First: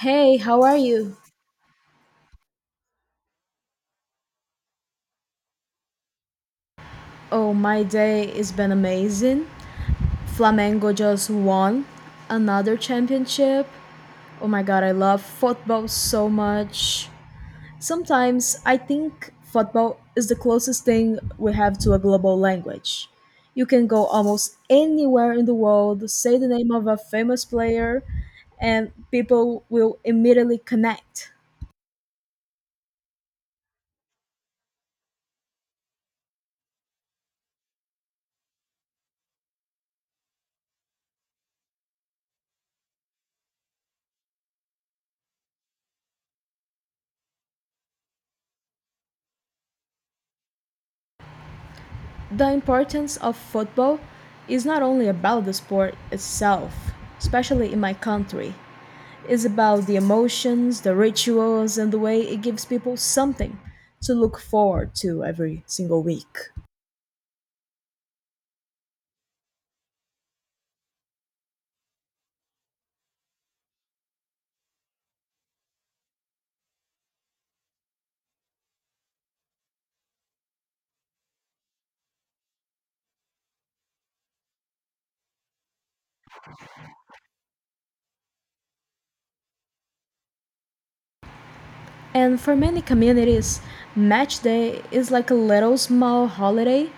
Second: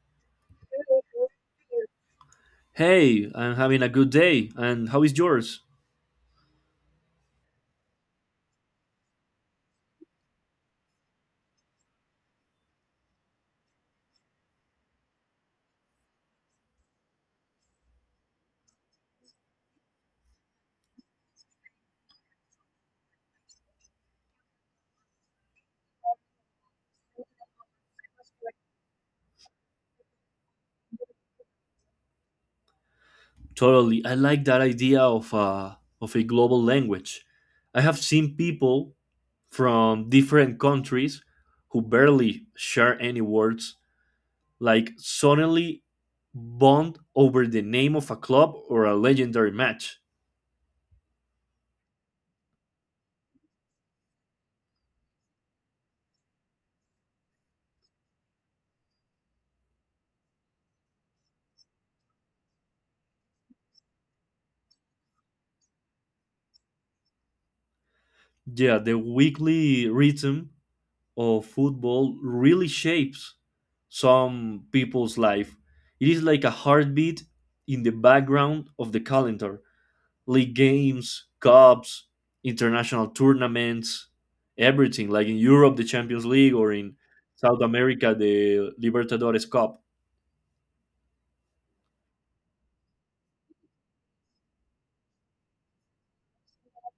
Hey, how are you? Hey, I'm having a good day, and how is yours? Oh, my day has been amazing. Flamengo just won another championship. Oh my god, I love football so much. Sometimes I think football is the closest thing we have to a global language. You can go almost anywhere in the world, say the name of a famous player, and people will immediately connect. Totally. I like that idea of of a global language. I have seen people from different countries who barely share any words, like suddenly bond over the name of a club or a legendary match. The importance of football is not only about the sport itself, especially in my country. It's about the emotions, the rituals, and the way it gives people something to look forward to every single week. Yeah, the weekly rhythm of football really shapes some people's life. It is like a heartbeat in the background of the calendar. League games, cups, international tournaments, everything. Like in Europe, the Champions League, or in South America, the Libertadores Cup. And for many communities, match day is like a little small holiday.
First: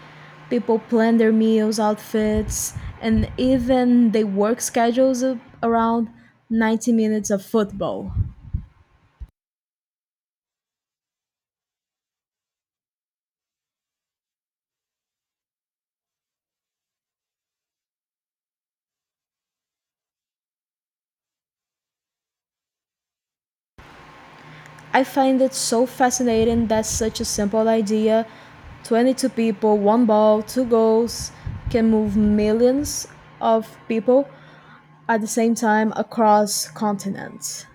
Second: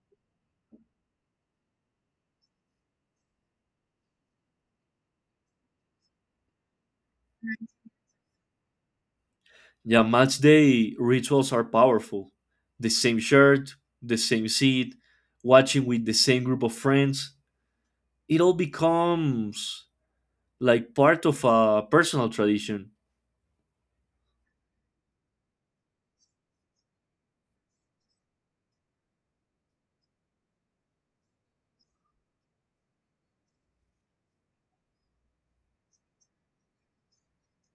People plan their meals, outfits, and even they work schedules around 90 minutes of football. Yeah, match day rituals are powerful. The same shirt, the same seat, watching with the same group of friends. It all becomes like part of a personal tradition. I find it so fascinating that such a simple idea 22 people, one ball, two goals can move millions of people at the same time across continents.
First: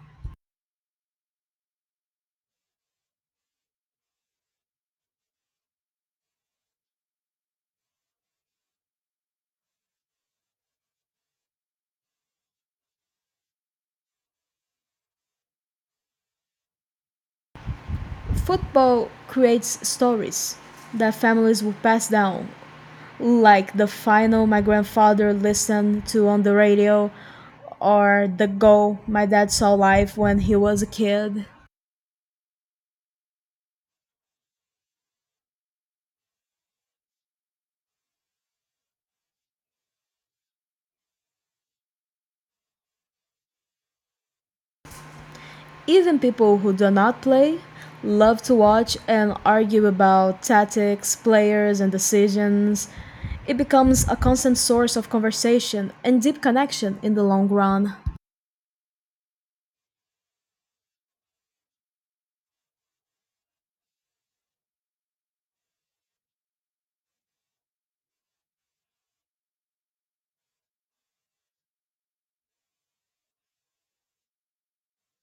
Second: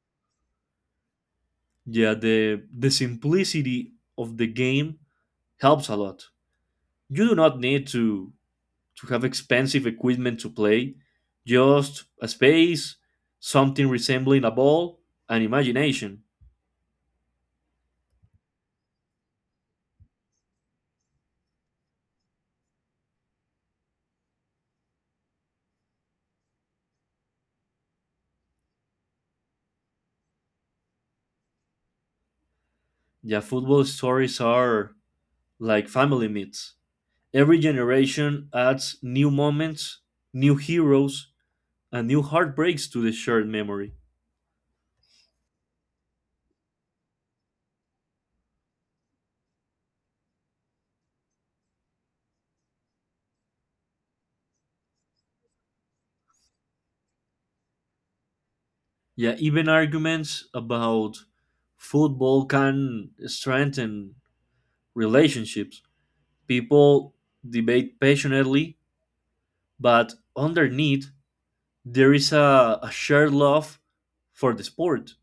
Yeah, the simplicity of the game helps a lot. You do not need to have expensive equipment to play, just a space, something resembling a ball, and imagination. Football creates stories that families will pass down, like the final my grandfather listened to on the radio, or the goal my dad saw live when he was a kid. Yeah, football stories are like family myths. Every generation adds new moments, new heroes, and new heartbreaks to the shared memory. Even people who do not play love to watch and argue about tactics, players, and decisions. It becomes a constant source of conversation and deep connection in the long run. Yeah, even arguments about football can strengthen relationships. People debate passionately, but underneath there is a shared love for the sport.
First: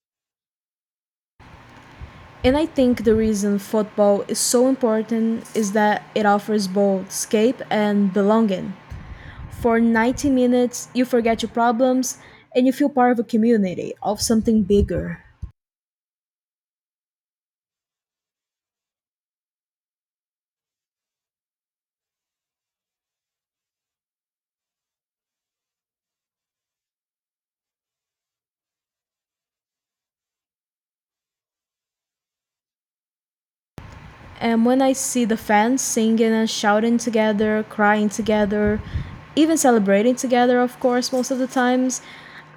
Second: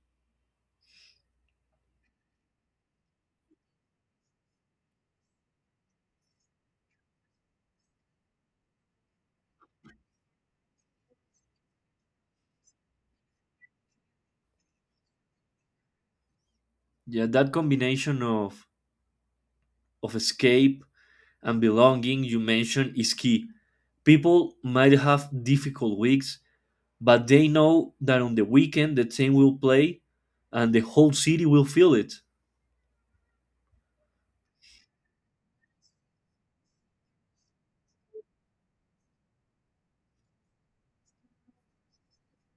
And I think the reason football is so important is that it offers both escape and belonging. For 90 minutes, you forget your problems and you feel part of a community, of something bigger. Yeah, that combination of escape and belonging you mentioned is key. People might have difficult weeks, but they know that on the weekend the team will play and the whole city will feel it. And when I see the fans singing and shouting together, crying together, even celebrating together, of course, most of the times,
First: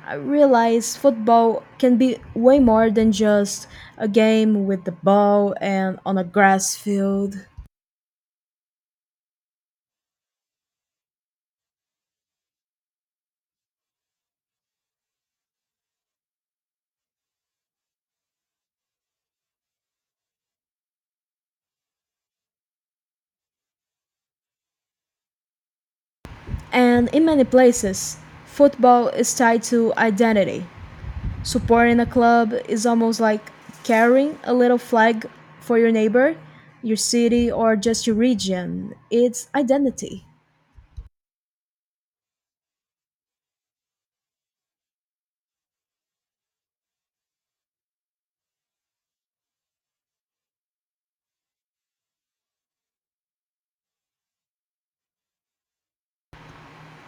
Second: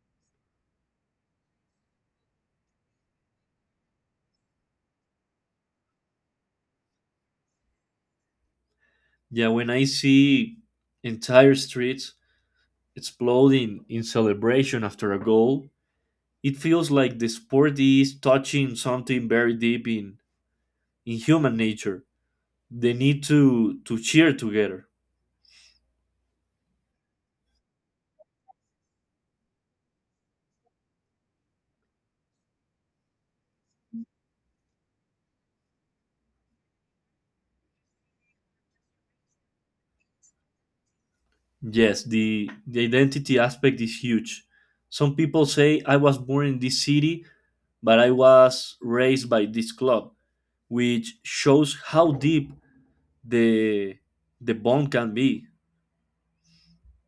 I realize football can be way more than just a game with the ball and on a grass field. Yeah, when I see entire streets exploding in celebration after a goal, it feels like the sport is touching something very deep in human nature. The need to cheer together. And in many places, football is tied to identity. Supporting a club is almost like carrying a little flag for your neighbor, your city, or just your region. It's identity. Yes, the identity aspect is huge. Some people say, I was born in this city, but I was raised by this club, which shows how deep the, the bond can be.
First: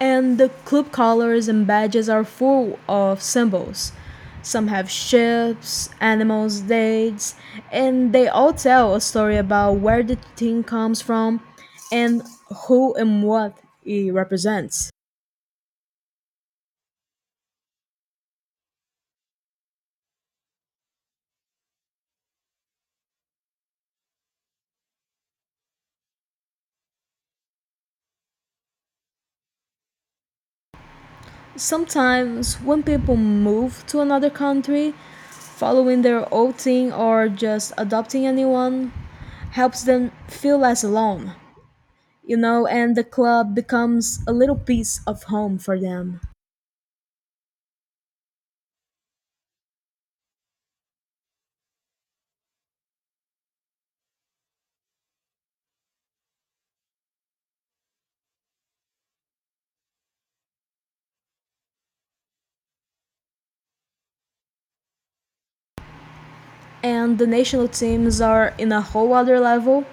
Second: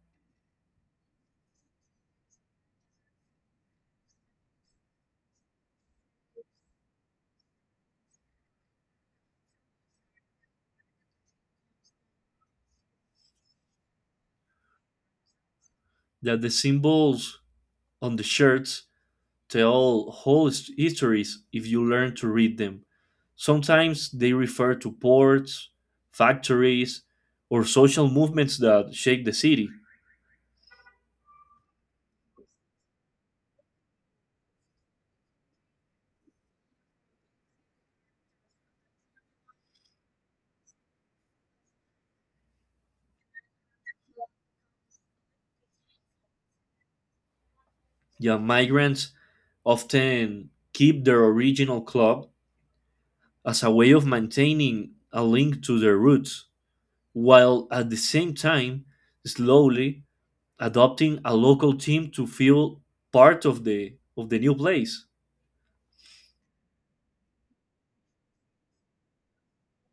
And the club colors and badges are full of symbols. Some have ships, animals, dates, and they all tell a story about where the team comes from and who and what it represents. That the symbols on the shirts tell whole histories if you learn to read them. Sometimes they refer to ports, factories, or social movements that shake the city. Sometimes, when people move to another country, following their old thing or just adopting a new one helps them feel less alone, and the club becomes a little piece of home for them. Yeah, migrants often keep their original club as a way of maintaining a link to their roots, while at the same time, slowly adopting a local team to feel part of the new place. And the national teams are in a whole other level.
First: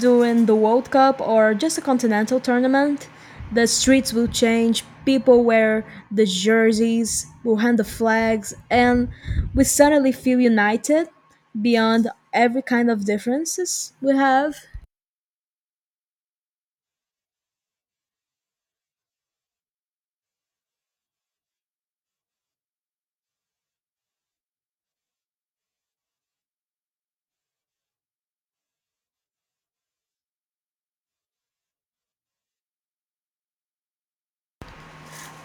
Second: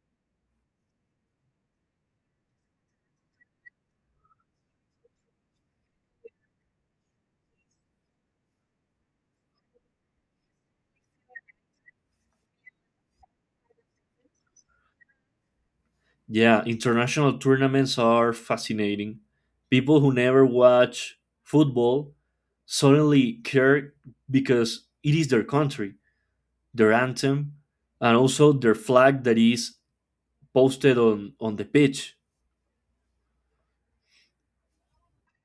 During the World Cup or just a continental tournament, the streets will change, people wear the jerseys, will hand the flags, and we suddenly feel united beyond every kind of differences we have. Yeah, international tournaments are fascinating. People who never watch football suddenly care because it is their country, their anthem, and also their flag that is posted on the pitch.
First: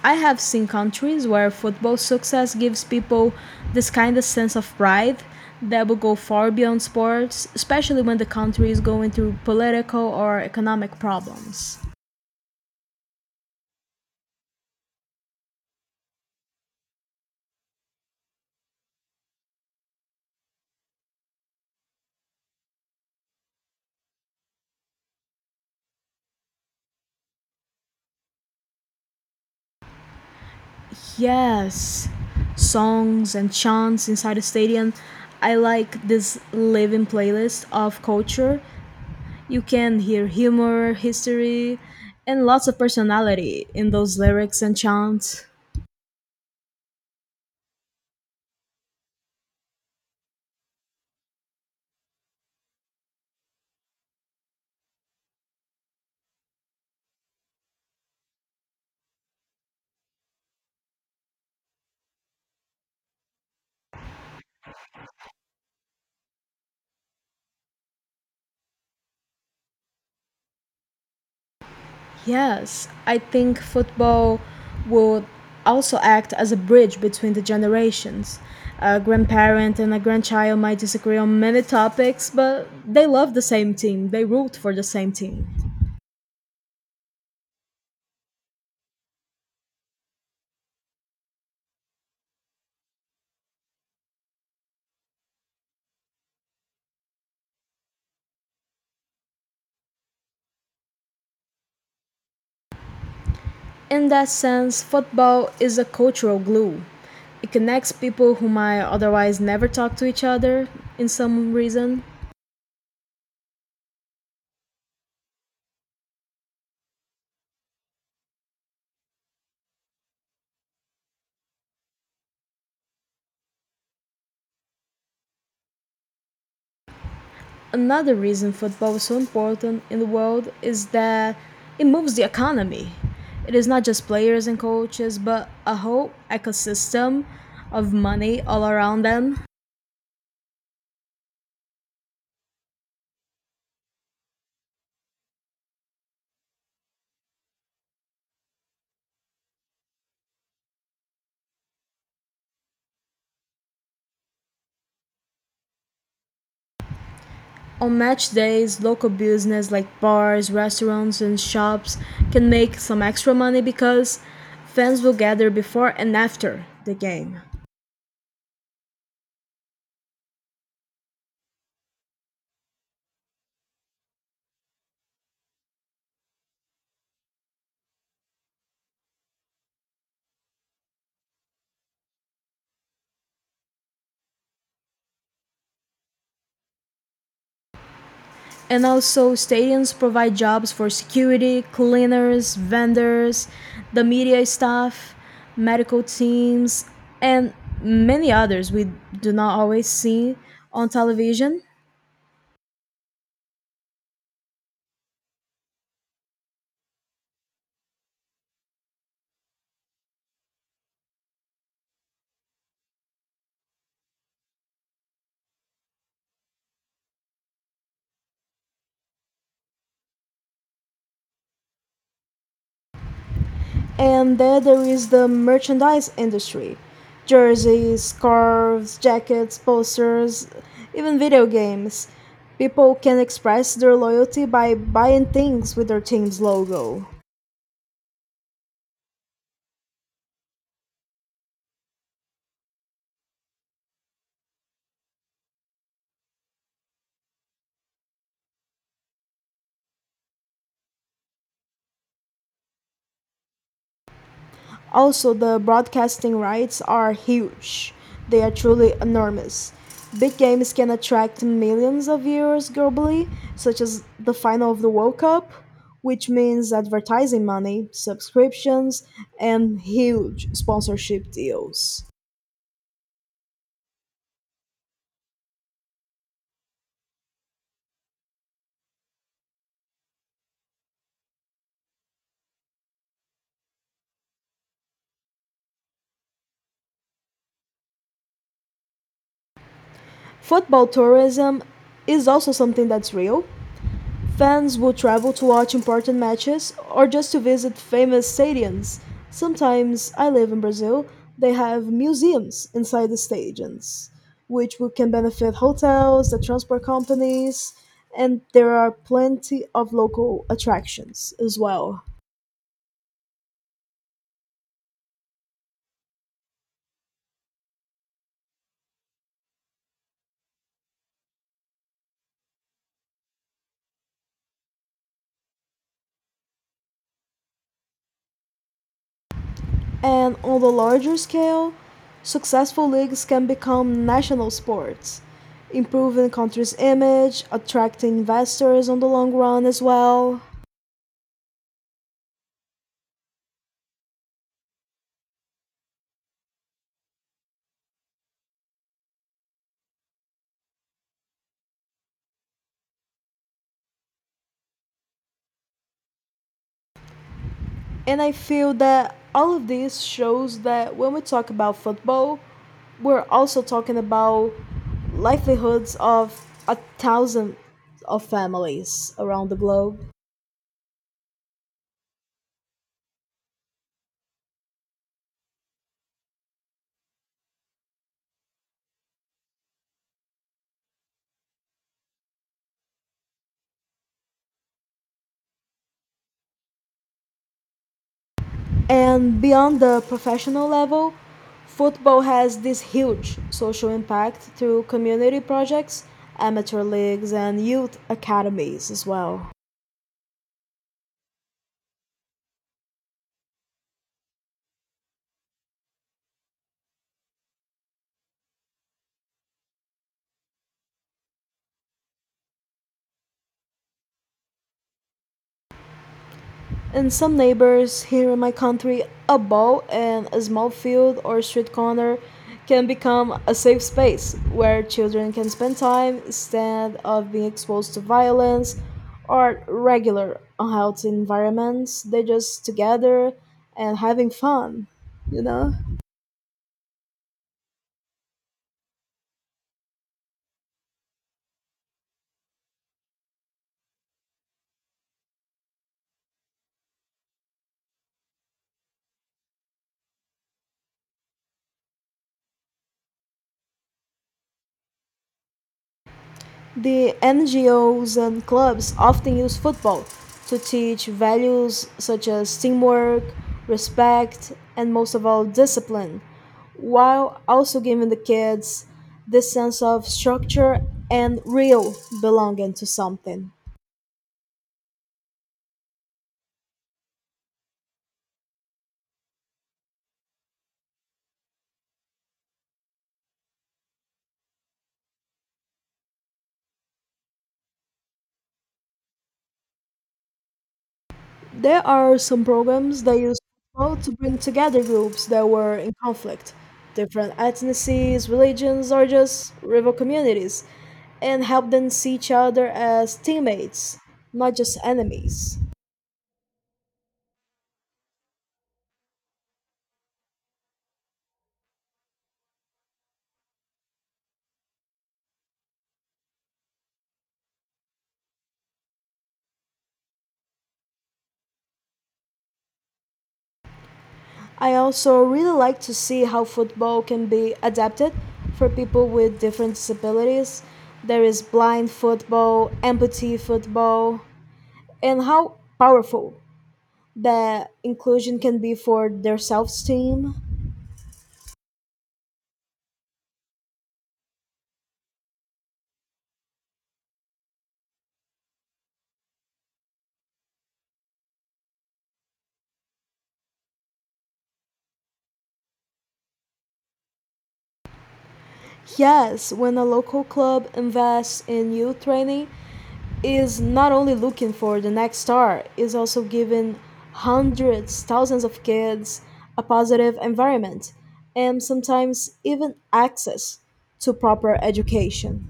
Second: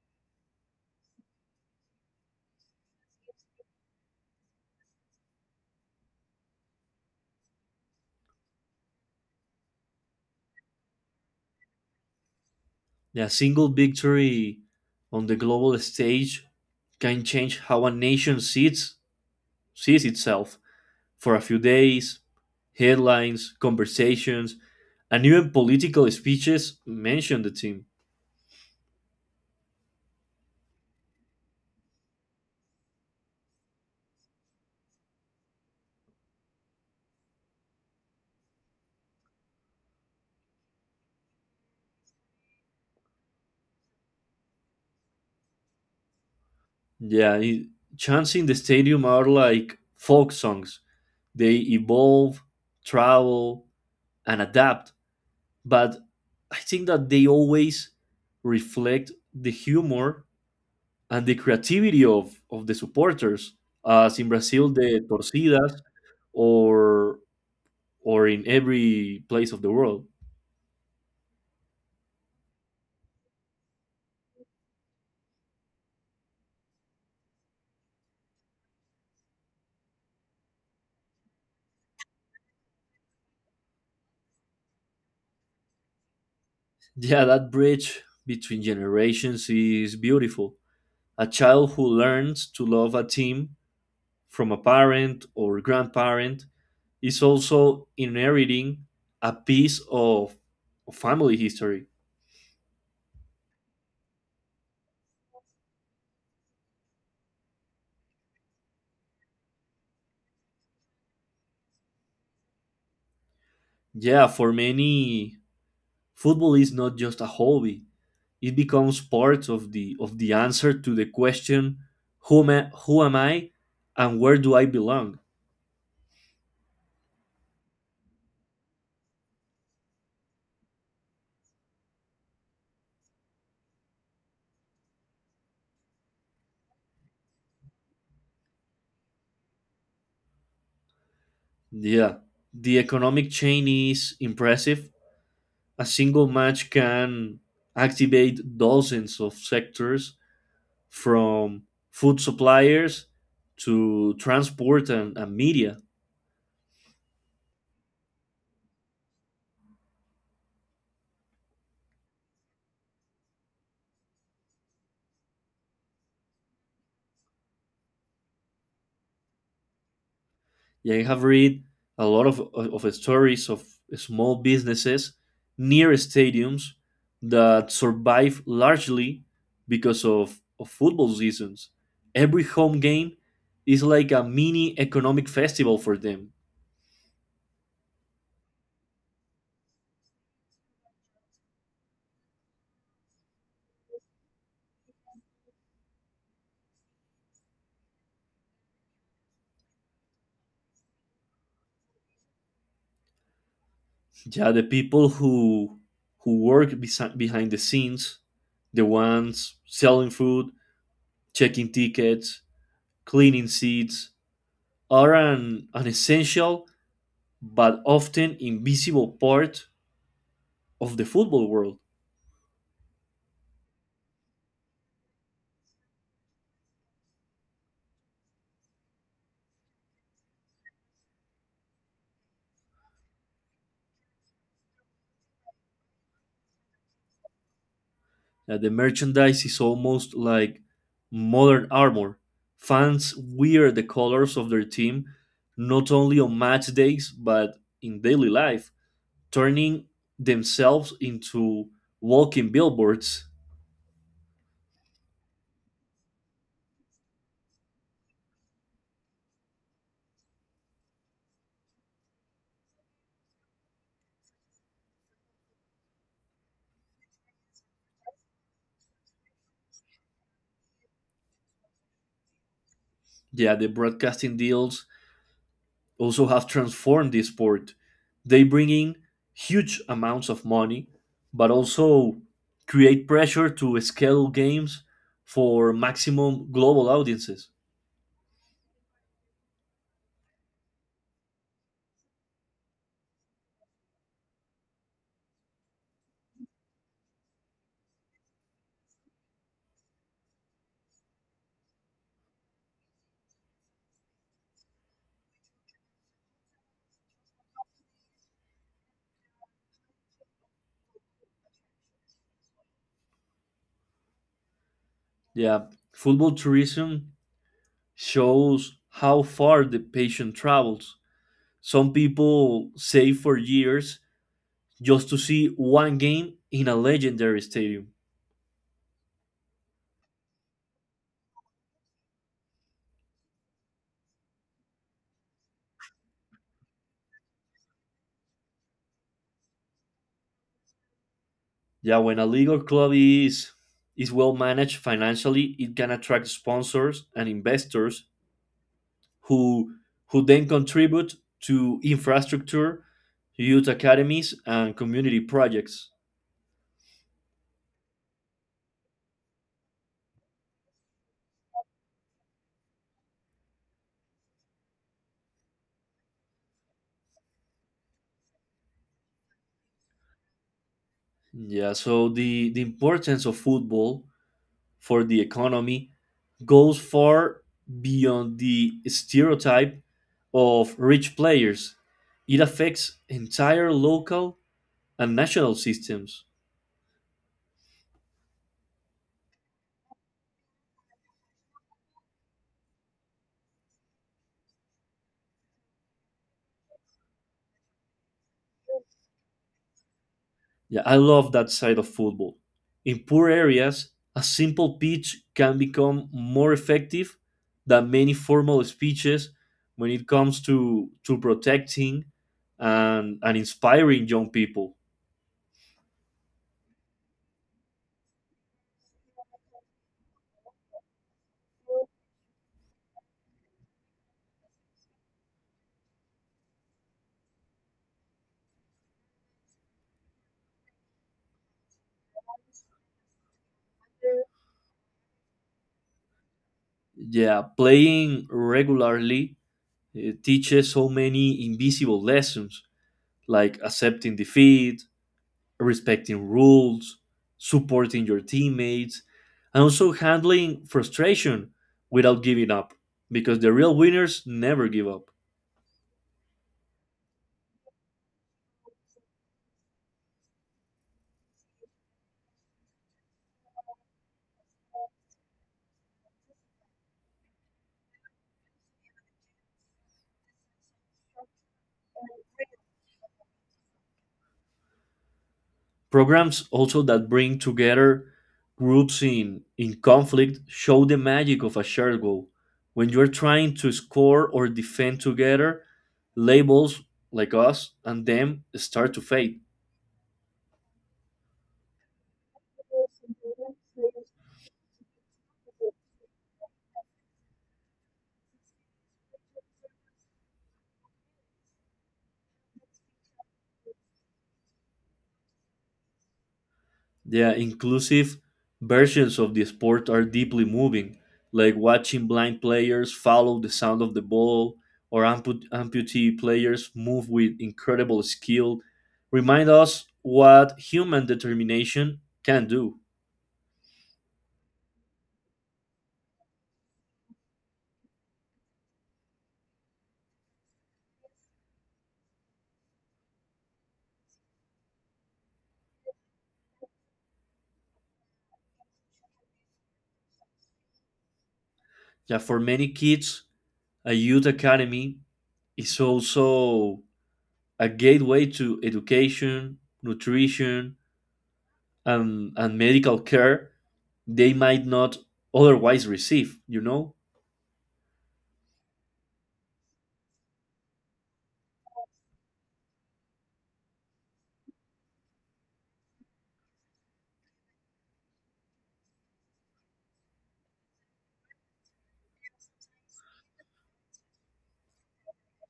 I have seen countries where football success gives people this kind of sense of pride that will go far beyond sports, especially when the country is going through political or economic problems. A single victory on the global stage can change how a nation sees itself for a few days. Headlines, conversations, and even political speeches mention the team. Yes, songs and chants inside the stadium. I like this living playlist of culture. You can hear humor, history, and lots of personality in those lyrics and chants. Yeah, chants in the stadium are like folk songs. They evolve, travel, and adapt. But I think that they always reflect the humor and the creativity of the supporters. As in Brazil, the torcidas, or or in every place of the world. Yes, I think football would also act as a bridge between the generations. A grandparent and a grandchild might disagree on many topics, but they love the same team, they root for the same team. Yeah, that bridge between generations is beautiful. A child who learns to love a team from a parent or grandparent is also inheriting a piece of family history. In that sense, football is a cultural glue. It connects people who might otherwise never talk to each other in some reason. Yeah, for many, football is not just a hobby. It becomes part of the answer to the question who am I and where do I belong? Another reason football is so important in the world is that it moves the economy. It is not just players and coaches, but a whole ecosystem of money all around them. Yeah. The economic chain is impressive. A single match can activate dozens of sectors from food suppliers to transport and media. On match days, local business like bars, restaurants, and shops can make some extra money because fans will gather before and after the game. Yeah, I have read a lot of stories of small businesses near stadiums that survive largely because of football seasons. Every home game is like a mini economic festival for them. And also, stadiums provide jobs for security, cleaners, vendors, the media staff, medical teams, and many others we do not always see on television. Yeah, the people who work behind the scenes, the ones selling food, checking tickets, cleaning seats, are an essential but often invisible part of the football world. And then there is the merchandise industry jerseys, scarves, jackets, posters, even video games. People can express their loyalty by buying things with their team's logo. The merchandise is almost like modern armor. Fans wear the colors of their team not only on match days but in daily life, turning themselves into walking billboards. Also, the broadcasting rights are huge. They are truly enormous. Big games can attract millions of viewers globally, such as the final of the World Cup, which means advertising money, subscriptions, and huge sponsorship deals. Yeah, the broadcasting deals also have transformed the sport. They bring in huge amounts of money, but also create pressure to scale games for maximum global audiences. Football tourism is also something that's real. Fans would travel to watch important matches or just to visit famous stadiums. Sometimes, I live in Brazil, they have museums inside the stadiums, which we can benefit hotels, the transport companies, and there are plenty of local attractions as well. Yeah, football tourism shows how far the patient travels. Some people save for years just to see one game in a legendary stadium. And on the larger scale, successful leagues can become national sports, improving country's image, attracting investors on the long run as well. Yeah, when a league or club is well managed financially, it can attract sponsors and investors who who then contribute to infrastructure, youth academies, and community projects. And I feel that all of this shows that when we talk about football, we're also talking about livelihoods of a thousand of families around the globe. Yeah, so the importance of football for the economy goes far beyond the stereotype of rich players. It affects entire local and national systems. And beyond the professional level, football has this huge social impact through community projects, amateur leagues, and youth academies as well. Yeah, I love that side of football. In poor areas, a simple pitch can become more effective than many formal speeches when it comes to protecting and inspiring young people. In some neighbors here in my country, a ball and a small field or street corner can become a safe space where children can spend time instead of being exposed to violence or regular unhealthy environments. They just together and having fun, you know? Yeah, playing regularly teaches so many invisible lessons like accepting defeat, respecting rules, supporting your teammates, and also handling frustration without giving up, because the real winners never give up. The NGOs and clubs often use football to teach values such as teamwork, respect, and most of all, discipline, while also giving the kids this sense of structure and real belonging to something. Programs also that bring together groups in conflict show the magic of a shared goal. When you're trying to score or defend together, labels like us and them start to fade. There are some programs that use football to bring together groups that were in conflict, different ethnicities, religions, or just rival communities, and help them see each other as teammates, not just enemies. The inclusive versions of the sport are deeply moving, like watching blind players follow the sound of the ball or amputee players move with incredible skill, remind us what human determination can do. I also really like to see how football can be adapted for people with different disabilities. There is blind football, amputee football, and how powerful that inclusion can be for their self esteem. Yeah, for many kids, a youth academy is also a gateway to education, nutrition, and medical care they might not otherwise receive, you know? Yes, when a local club invests in youth training, is not only looking for the next star, is also giving hundreds, thousands of kids a positive environment and sometimes even access to proper education.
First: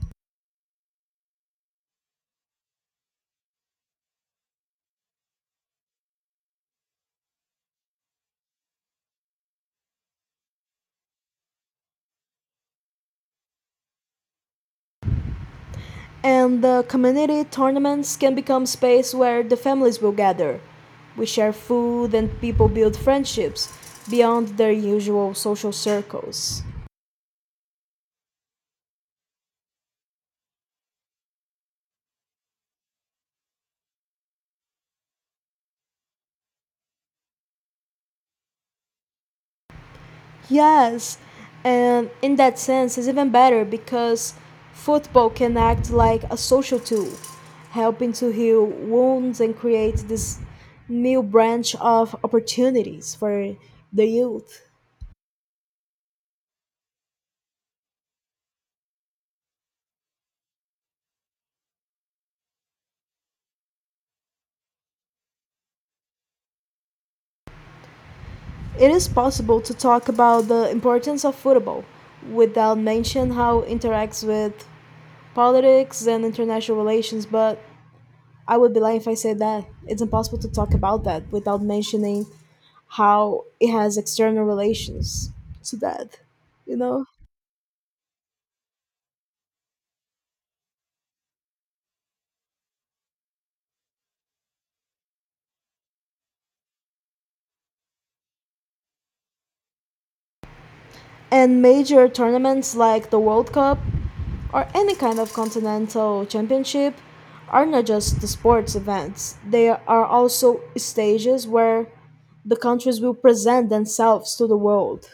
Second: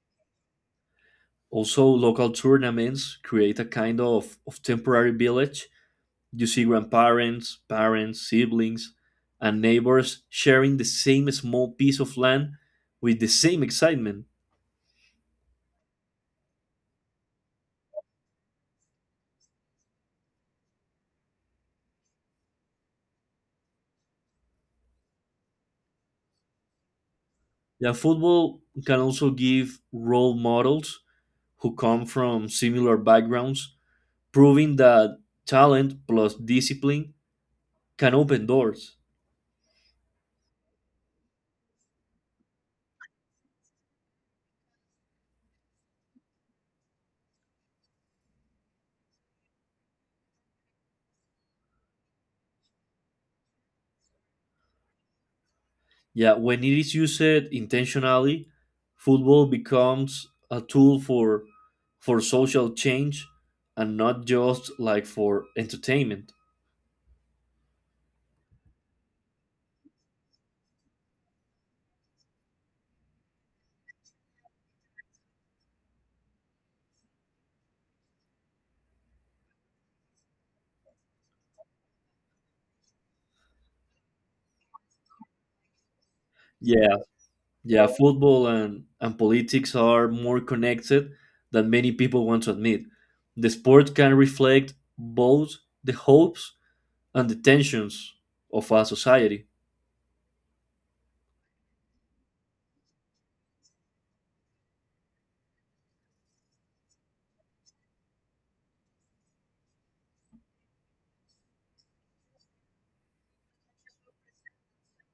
Also, local tournaments create a kind of temporary village. You see grandparents, parents, siblings, and neighbors sharing the same small piece of land with the same excitement. And the community tournaments can become space where the families will gather. We share food and people build friendships beyond their usual social circles. Yeah, football can also give role models who come from similar backgrounds, proving that talent plus discipline can open doors. Yes, and in that sense, it's even better because football can act like a social tool, helping to heal wounds and create this new branch of opportunities for the youth. Yeah, when it is used intentionally, football becomes a tool for social change and not just like for entertainment. It is possible to talk about the importance of football without mention how it interacts with politics and international relations, but I would be lying if I said that. It's impossible to talk about that without mentioning how it has external relations to that, you Yeah, know? yeah, football and politics are more connected than many people want to admit. The sport can reflect both the hopes and the tensions of our society. And major tournaments like the World Cup or any kind of continental championship are not just the sports events, they are also stages where the countries will present themselves to the world.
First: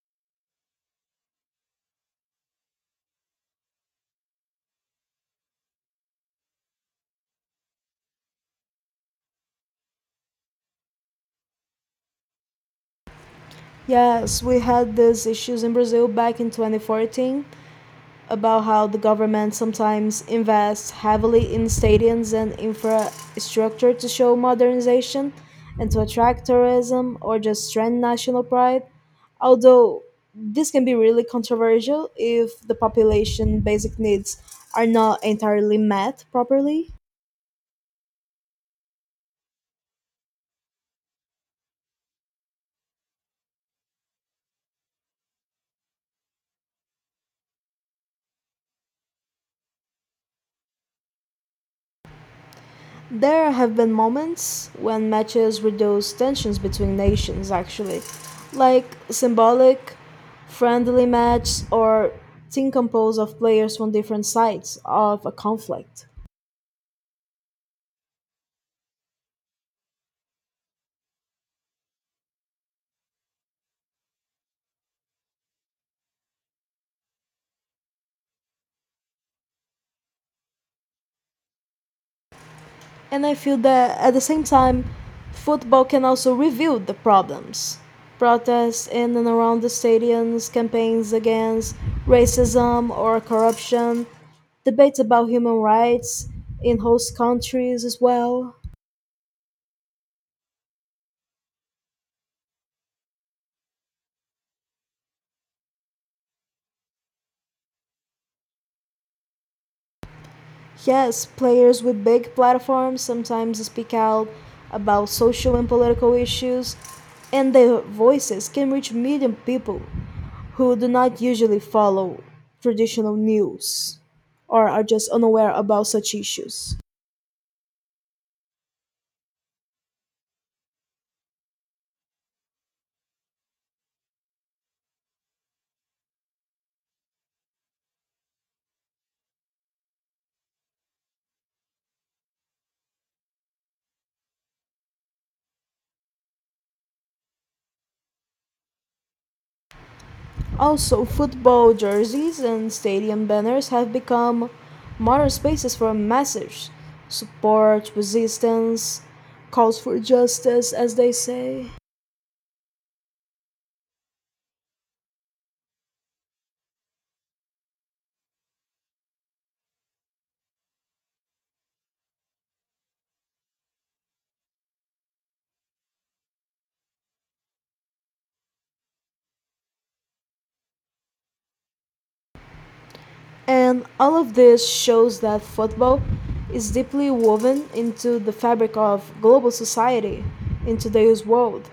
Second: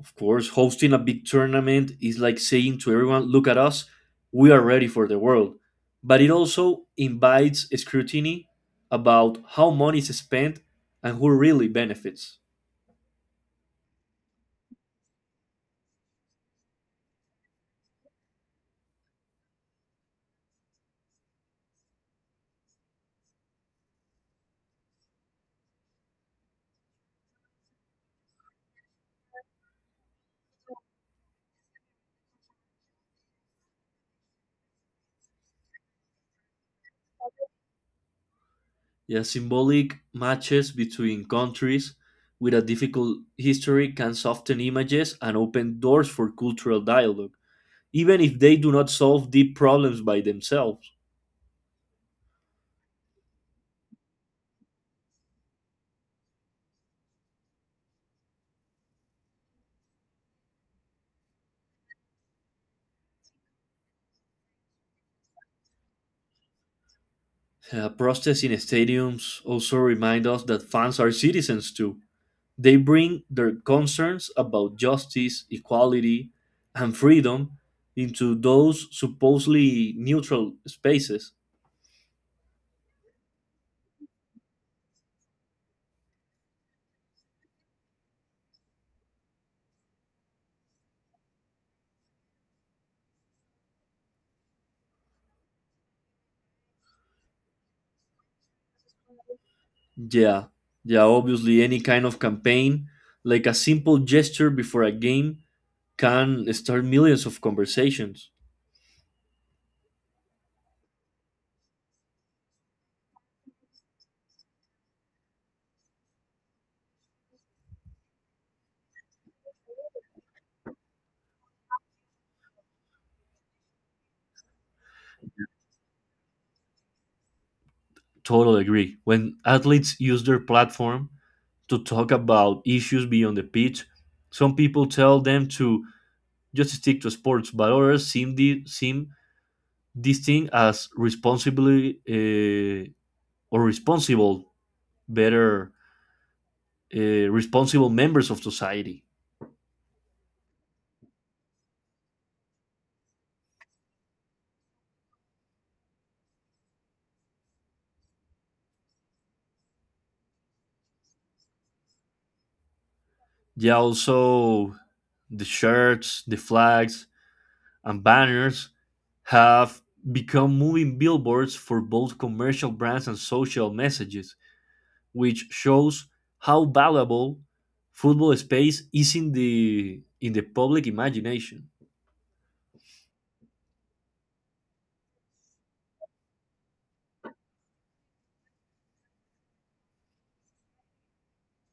Of course, hosting a big tournament is like saying to everyone, look at us, we are ready for the world. But it also invites scrutiny about how money is spent and who really benefits. Yes, we had these issues in Brazil back in 2014 about how the government sometimes invests heavily in stadiums and infrastructure to show modernization and to attract tourism or just strengthen national pride. Although this can be really controversial if the population basic needs are not entirely met properly. Yeah, symbolic matches between countries with a difficult history can soften images and open doors for cultural dialogue, even if they do not solve deep problems by themselves. There have been moments when matches reduced tensions between nations, actually, like symbolic, friendly matches or team composed of players from different sides of a conflict. Protests in stadiums also remind us that fans are citizens too. They bring their concerns about justice, equality, and freedom into those supposedly neutral spaces. And I feel that at the same time, football can also reveal the problems. Protests in and around the stadiums, campaigns against racism or corruption, debates about human rights in host countries as well. Yeah, yeah, obviously, any kind of campaign, like a simple gesture before a game, can start millions of conversations. Yes, players with big platforms sometimes speak out about social and political issues, and their voices can reach million people who do not usually follow traditional news or are just unaware about such issues. Totally agree. When athletes use their platform to talk about issues beyond the pitch, some people tell them to just stick to sports, but others seem this thing as responsibly or responsible, better uh, responsible members of society. Also, football jerseys and stadium banners have become modern spaces for message, support, resistance, calls for justice, as they say. Yeah, also the shirts, the flags, and banners have become moving billboards for both commercial brands and social messages, which shows how valuable football space is in the public imagination. And all of this shows that football is deeply woven into the fabric of global society in today's world.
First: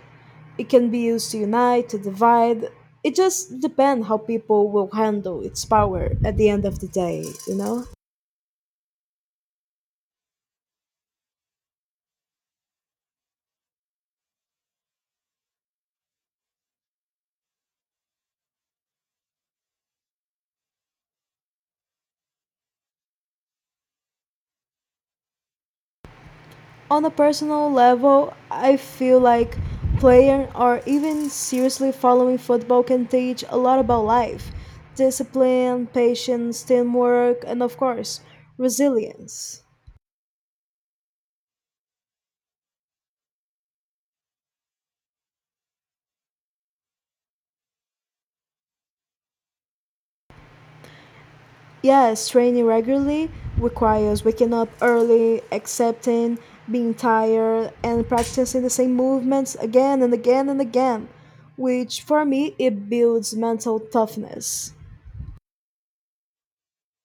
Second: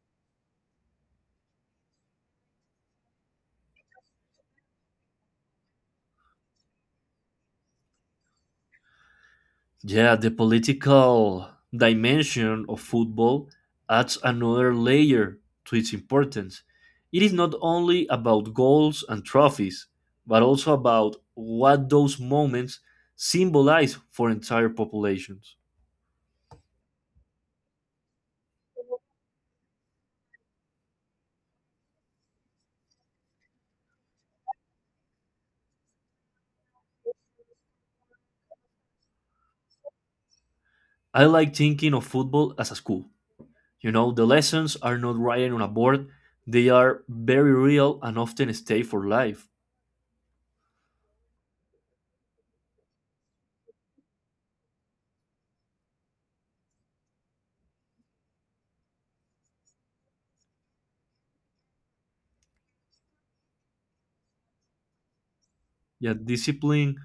It can be used to unite, to divide. It just depends how people will handle its power at the end of the day, you know? Yeah, the political dimension of football adds another layer to its importance. It is not only about goals and trophies, but also about what those moments symbolize for entire populations. On a personal level, I feel like playing or even seriously following football can teach a lot about life discipline, patience, teamwork, and of course, resilience. I like thinking of football as a school. You know, the lessons are not written on a board, they are very real and often stay for life. Yes, training regularly requires waking up early, accepting being tired, and practicing the same movements again and again and again, which for me it builds mental toughness. Yeah, discipline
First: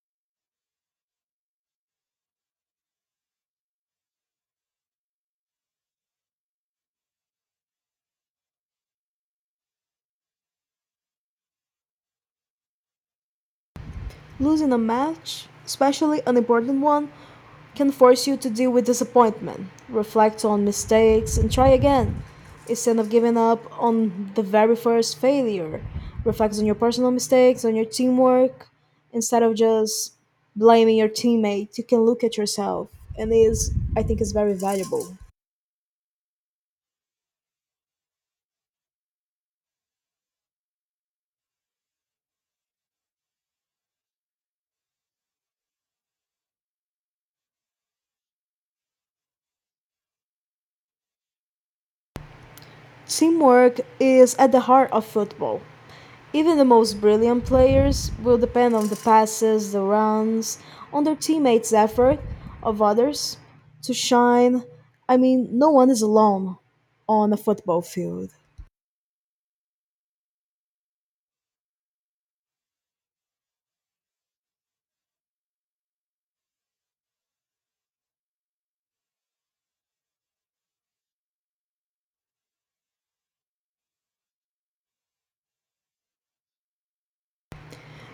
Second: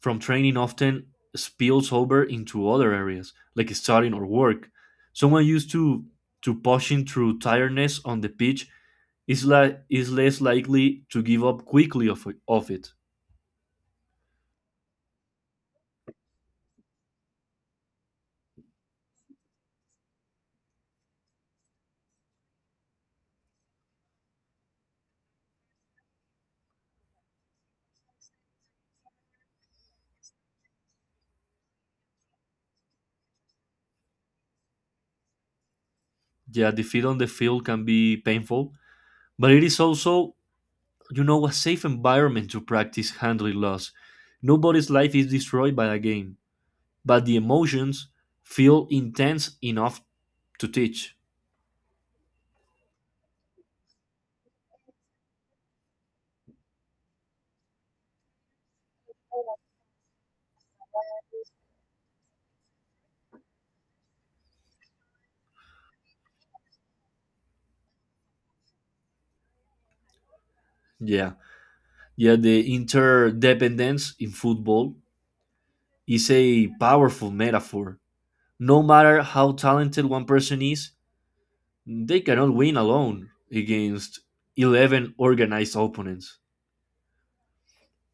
from training often spills over into other areas, like studying or work. Someone used to pushing through tiredness on the pitch is less likely to give up quickly of it. Losing a match, especially an important one, can force you to deal with disappointment, reflect on mistakes, and try again. Instead of giving up on the very first failure, reflect on your personal mistakes, on your teamwork. Instead of just blaming your teammate, you can look at yourself, and is I think is very valuable. Yeah, defeat on the field can be painful, but it is also, a safe environment to practice handling loss. Nobody's life is destroyed by a game, but the emotions feel intense enough to teach. Teamwork is at the heart of football. Even the most brilliant players will depend on the passes, the runs, on their teammates' effort of others to shine. I mean, no one is alone on a football field. Yeah, yeah, the interdependence in football is a powerful metaphor. No matter how talented one person is, they cannot win alone against 11 organized opponents.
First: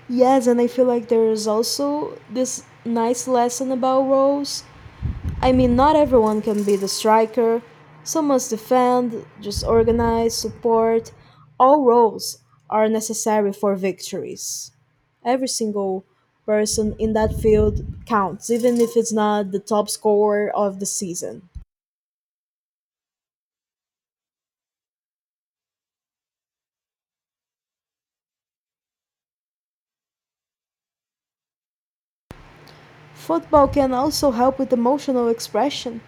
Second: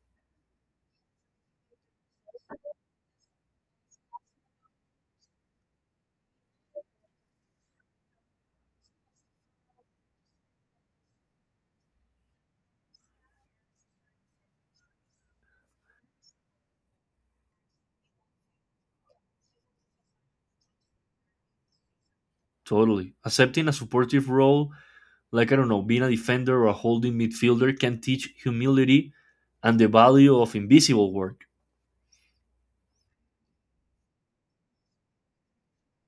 Yes, and I feel like there is also this nice lesson about roles I mean, not everyone can be the striker. Some must defend, just organize, support. All roles are necessary for victories. Every single person in that field counts, even if it's not the top scorer of the season. Totally. Accepting a supportive role, like I don't know, being a defender or a holding midfielder, can teach humility and the value of invisible work. Football can also help with emotional expression.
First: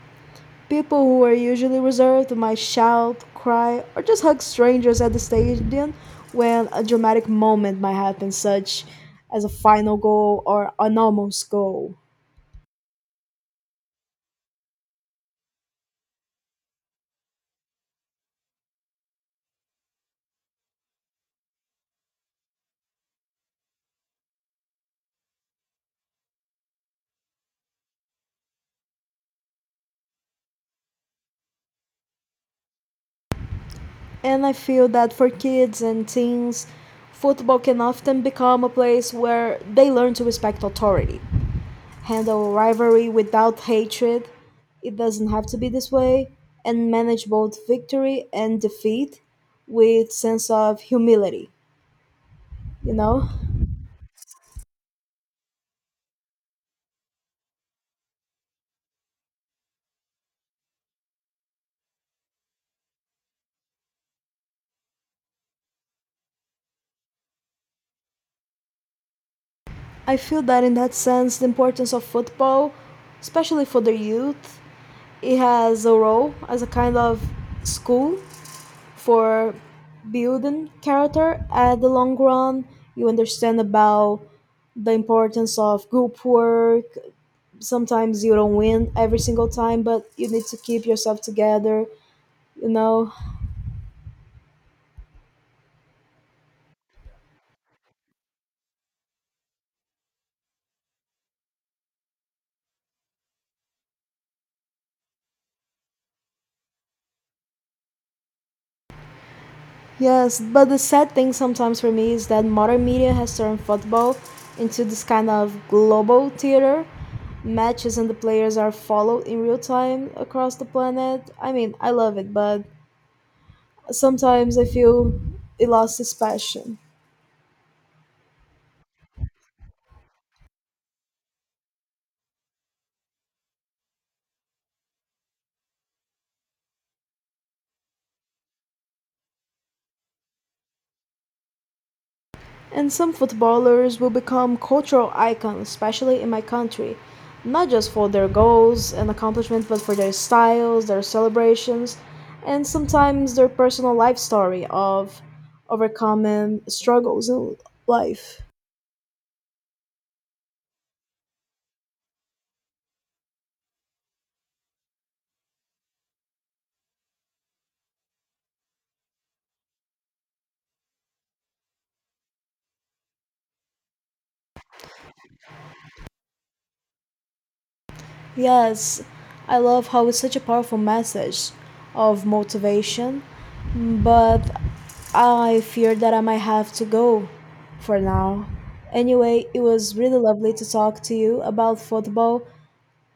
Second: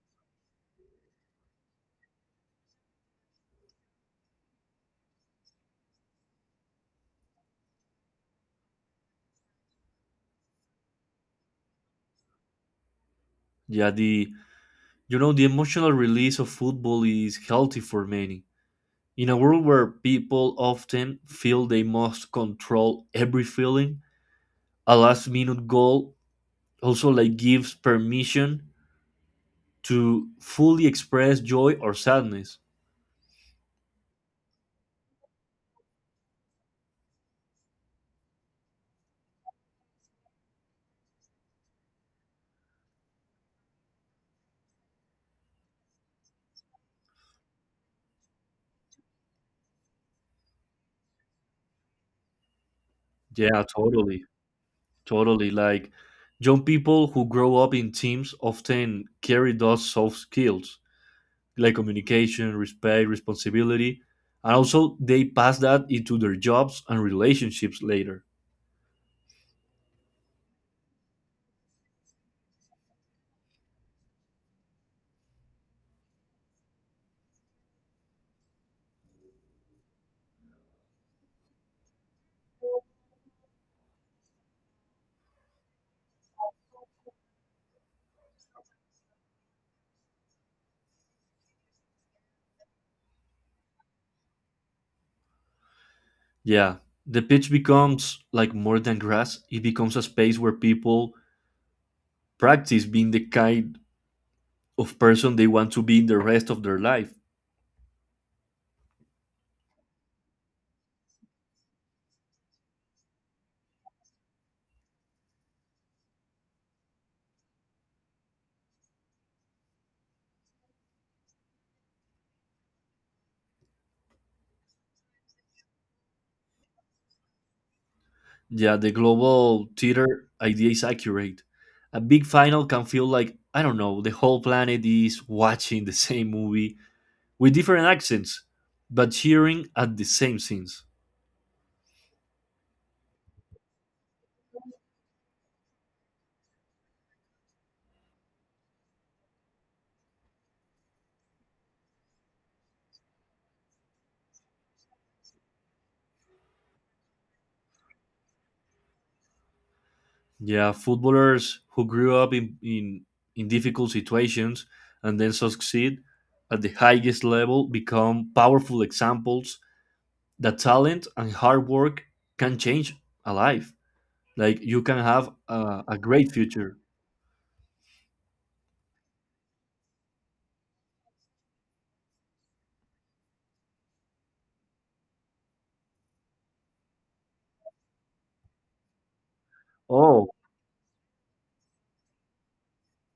People who are usually reserved might shout, cry, or just hug strangers at the stadium when a dramatic moment might happen, such as a final goal or an almost goal. Yeah, the you know the emotional release of football is healthy for many. In a world where people often feel they must control every feeling, a last minute goal also like gives permission to fully express joy or sadness. And I feel that for kids and teens, football can often become a place where they learn to respect authority, handle rivalry without hatred. It doesn't have to be this way, and manage both victory and defeat with sense of humility, you know? Yeah, totally. Totally. Like young people who grow up in teams often carry those soft skills, like communication, respect, responsibility, and also they pass that into their jobs and relationships later. I feel that in that sense, the importance of football, especially for the youth, it has a role as a kind of school for building character at the long run. You understand about the importance of group work. Sometimes you don't win every single time, but you need to keep yourself together. You know, Yeah, the pitch becomes like more than grass. It becomes a space where people practice being the kind of person they want to be in the rest of their life. Yes, but the sad thing sometimes for me is that modern media has turned football into this kind of global theater. Matches and the players are followed in real time across the planet. I mean, I love it, but sometimes I feel it lost its passion. Yeah, the global theater idea is accurate. A big final can feel like, I don't know, the whole planet is watching the same movie with different accents, but cheering at the same scenes. And some footballers will become cultural icons, especially in my country, not just for their goals and accomplishments, but for their styles, their celebrations, and sometimes their personal life story of overcoming struggles in life. Yeah, footballers who grew up in difficult situations and then succeed at the highest level become powerful examples that talent and hard work can change a life. Like you can have a great future. Yes, I love how it's such a powerful message of motivation, but I fear that I might have to go for now. Anyway, it was really Oh, lovely to talk to you about football.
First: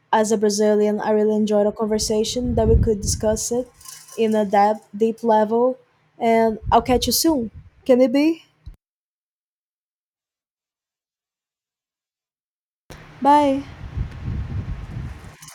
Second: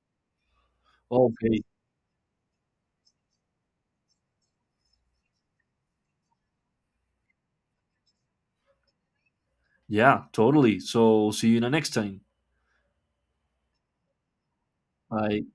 As a Brazilian, I really okay. enjoyed a conversation that we could discuss it in a depth, deep level. And I'll catch you soon. Can it be? Yeah, totally. So see you in the next time. Bye. Bye.